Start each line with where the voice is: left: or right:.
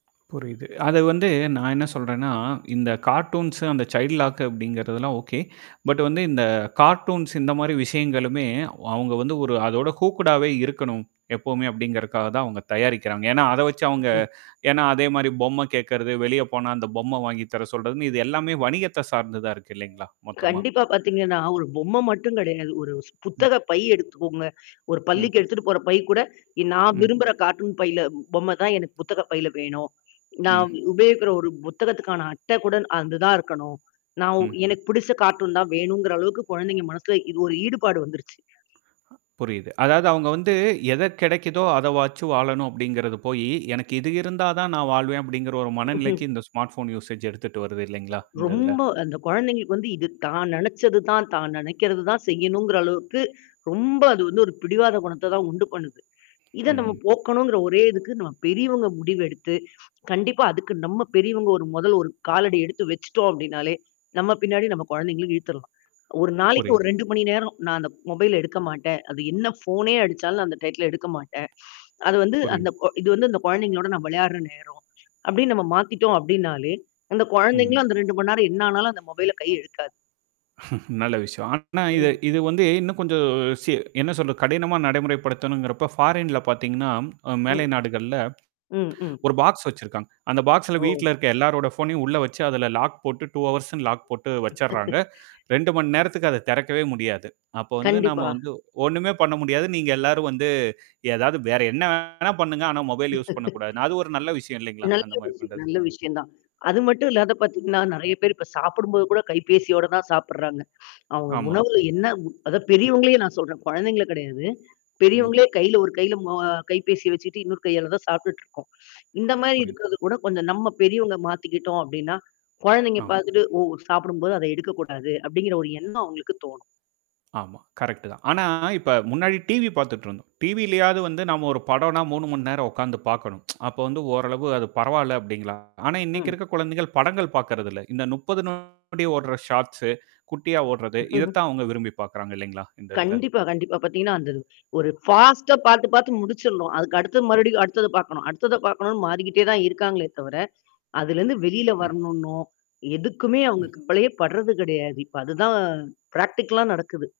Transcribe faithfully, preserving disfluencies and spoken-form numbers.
right: புரியுது. அது வந்து நான் என்னா சொல்றேன்னா, இந்த கார்ட்டூன்ஸ் அந்த சைல்ட் லாக் அப்படிங்கிறது எல்லாம் ஓகே. பட் வந்து இந்த கார்ட்டூன்ஸ் இந்த மாரி விஷயங்களுமே வ் அவுங்க வந்து ஒரு அதோட ஹூக்கட்டாவே இருக்கணும், எப்பவுமே! அப்படிங்கிறக்காக, தான் அவுங்க தயாரிக்கிறாங்க. ஏன்னா, அத வச்சு
left: ம்
right: அவுங்க
left: ம்.
right: ஏன்னா அதே மாரி பொம்மை கேக்கறது, வெளியே போனா, அந்த பொம்மை வாங்கி தர சொல்றதுன்னு, இது எல்லாமே வணிகத்த சார்ந்து தான் இருக்கு இல்லைங்களா! மொத்தமா.
left: கண்டிப்பா பாத்தீங்கன்னா, ஒரு பொம்மை மட்டும் கிடையாது. ஒரு ஸ்
right: ம்.
left: புத்தக பை எடுத்துக்கோங்க. ஒரு
right: ம்.
left: பள்ளிக்கு எடுத்துட்டு போற பை கூட, இ நான்
right: ம்
left: விரும்புகிற கார்ட்டூன் பையில பொம்மை தான் எனக்கு புத்தக பையில வேணும். நான்
right: ம்.
left: உபயோகிக்கிற ஒரு புத்தகத்துக்கான அட்டை கூட ந் அந்து தான் இருக்கணும். நான் ஒ
right: ம்.
left: எனக்கு பிடிச்ச கார்ட்டூன் தான் வேணும்ங்கிற அளவுக்கு கொழந்தைங்க மனசுல, இது ஒரு ஈடுபாடு வந்துருச்சு.
right: ஆ புரியுது. அதாவது அவுங்க வந்து எத கெடைக்குதோ அத வச்சு வாழணும், அப்படிங்கிறது போயி. "எனக்கு இது இருந்தா தான் நான் வாழ்வேன்." அப்படிங்கிற ஒரு மனநிலைக்கு இந்த ஸ்மார்ட் போன் யூசேஜ் எடுத்துட்டு வருது இல்லைங்களா? இந்த இதில.
left: ரொம்ப அந்த குழந்தைங்களுக்கு வந்து இது தான் நெனைச்சது தான், தான் நெனைக்கிறது தான் செய்யனுங்குற அளவுக்கு, ரொம்ப அது வந்து, ஒரு பிடிவாத குணத்த தான் உண்டு பண்ணுது. இத நம்ம
right: ம்.
left: போக்கணுங்கிற ஒரே இதுக்கு, நம்ம பெரியவங்க முடிவு எடுத்து, கண்டிப்பா அதுக்கு நம்ம பெரியவங்க மொதல் ஒரு காலடி எடுத்து வச்சிட்டோம் அப்டின்னாலே, நம்ம பின்னாடி நம்ப குழந்தைகளும் இழுத்துறலாம். ஒரு நாளைக்கு ஒரு
right: புரியுது.
left: ரெண்டு மணி நேரம் நான் அந்த மொபைல்ல எடுக்க மாட்டேன். அது என்னா ஃபோனே அடிச்சாலும் நான் அந்த டையித்துல எடுக்க மாட்டேன். அது வந்து அந்த
right: புரியுது.
left: கொ இது வந்து அந்த கொழந்தைகளோட நான் விளையாடுற நேரம். அப்டின் நம்ம மாத்திட்டோம், அப்டின்னாலே! அந்த
right: ம்ஹ்ம்.
left: கொழந்தைகளும் அந்த ரெண்டு மண்நேரம் என்னனா ஆனாலும் அந்த மொபைல கை இழுக்காது.
right: நல்ல விஷயம். ஆனா,
left: ம்.
right: இது வந்து இன்னும் கொஞ்சம் சி என்ன சொல்றது? கடினமா நடைமுறைப்படுத்தனுங்கிறப்போ ஃபாரின்ல்ல பாத்தீங்கன்னா அ மேலை
left: ம்.
right: நாடுகள்ல
left: ம் ம்.
right: ஒரு பாக்ஸ் வச்சிருக்காங்க. அந்த பாக்ஸ்ல
left: ஓ!
right: வீட்டில இருக்க எல்லாருடைய ஃபோன்னையும் உள்ள வச்சு, அதில லாக் போட்டு டூ ஹார்ஸ்னு லாக் போட்டு வச்சிர்றாங்க. இரண்டு மணி நேரத்துக்கு அத தெறக்கவே முடியாது. அப்போ வந்து நம்ம
left: கண்டிப்பா!
right: வந்து ஒண்ணுமே பண்ண முடியாது. நீங்க எல்லாரும் வந்து ஏதாவது வேற என்னா வேணா பண்ணுங்க. ஆனா மொபைல் யூஸ் பண்ணக்கூடாது. அது ஒரு நல்ல விஷயம் இல்லைங்களா?
left: நல்ல
right: அந்த மாரி
left: விஷயம்
right: பண்றது!
left: நல்ல விஷயம் தான். அது மட்டும் இல்லாத பாத்தீங்கன்னா, நெறையா பேரு இப்போ சாப்பிடும் போது கூட கைபேசியோட தான் சாப்பிட்றாங்க. அவுங்க
right: ஆமா.
left: உணவில என்னா உ அதான் பெரியவங்களையே நான் சொல்றேன். கொழந்தைங்க கெடையாது.
right: ம்.
left: பெரியவங்களே கையில ஒரு கையில ம கைப்பேசிய வச்சிட்டு, இன்னொரு கையால தான் சாப்பிட்டுட்டு இருக்கோம். இந்த மாரி
right: புரியுது.
left: இருக்கிறது கூட, கொஞ்சம் நம்ம பெரியவங்க மாத்திக்கிட்டோம் அப்படின்னா, கொழந்தைங்க
right: ஆம்.
left: பாத்துட்டு "ஓ. சாப்பிடும் போது, அத எடுக்கக்கூடாது." அப்படிங்கிற ஒரு எண்ணம் அவுங்களுக்கு தோணும்.
right: ஆமா. கரெக்ட் தான். ஆனா, இப்போ முன்னாடி டிவி பாத்துட்டுருந்தோம். டிவிலயாவது வந்து, நாம ஒரு படம்னா மூணு மண்நேரம் உக்காந்து பாக்கணும். அப்போ வந்து, ஓரளவு அது பரவால்ல அப்டிங்கலாம் ஆனா, இன்னைக்கு
left: ம்.
right: இருக்க குழந்தைகள் படங்கள் பாக்கிறதில்ல. இந்த முப்பது நொடி ஓடுற ஷார்ட்ஸ்ஸு, குட்டியா ஓட்றது, இத தான் அவுங்க விரும்பி பாக்கிறாங்க இல்லைங்களா? இந்த இதில.
left: கண்டிப்பா கண்டிப்பா பாத்தீங்கன்னா, அந்த ஒரு ஃபாஸ்ட்டா, பாத்து, பாத்து முடிச்சில்னும். அதுக்கு அடுத்தது மறுபடியும் அடுத்தது பாக்கணும் அடுத்தத பாக்கணும்னு மாறிக்கிட்டே தான் இருக்காங்களே தவர, அதிலருந்து வெளியில
right: ம்
left: வரணுன்னோ, எதுக்குமே அவுங்க
right: ம்.
left: கவலையே பட்றது கிடையாது. இப்ப அது தான் பிராக்டிகல்லா நடக்குது.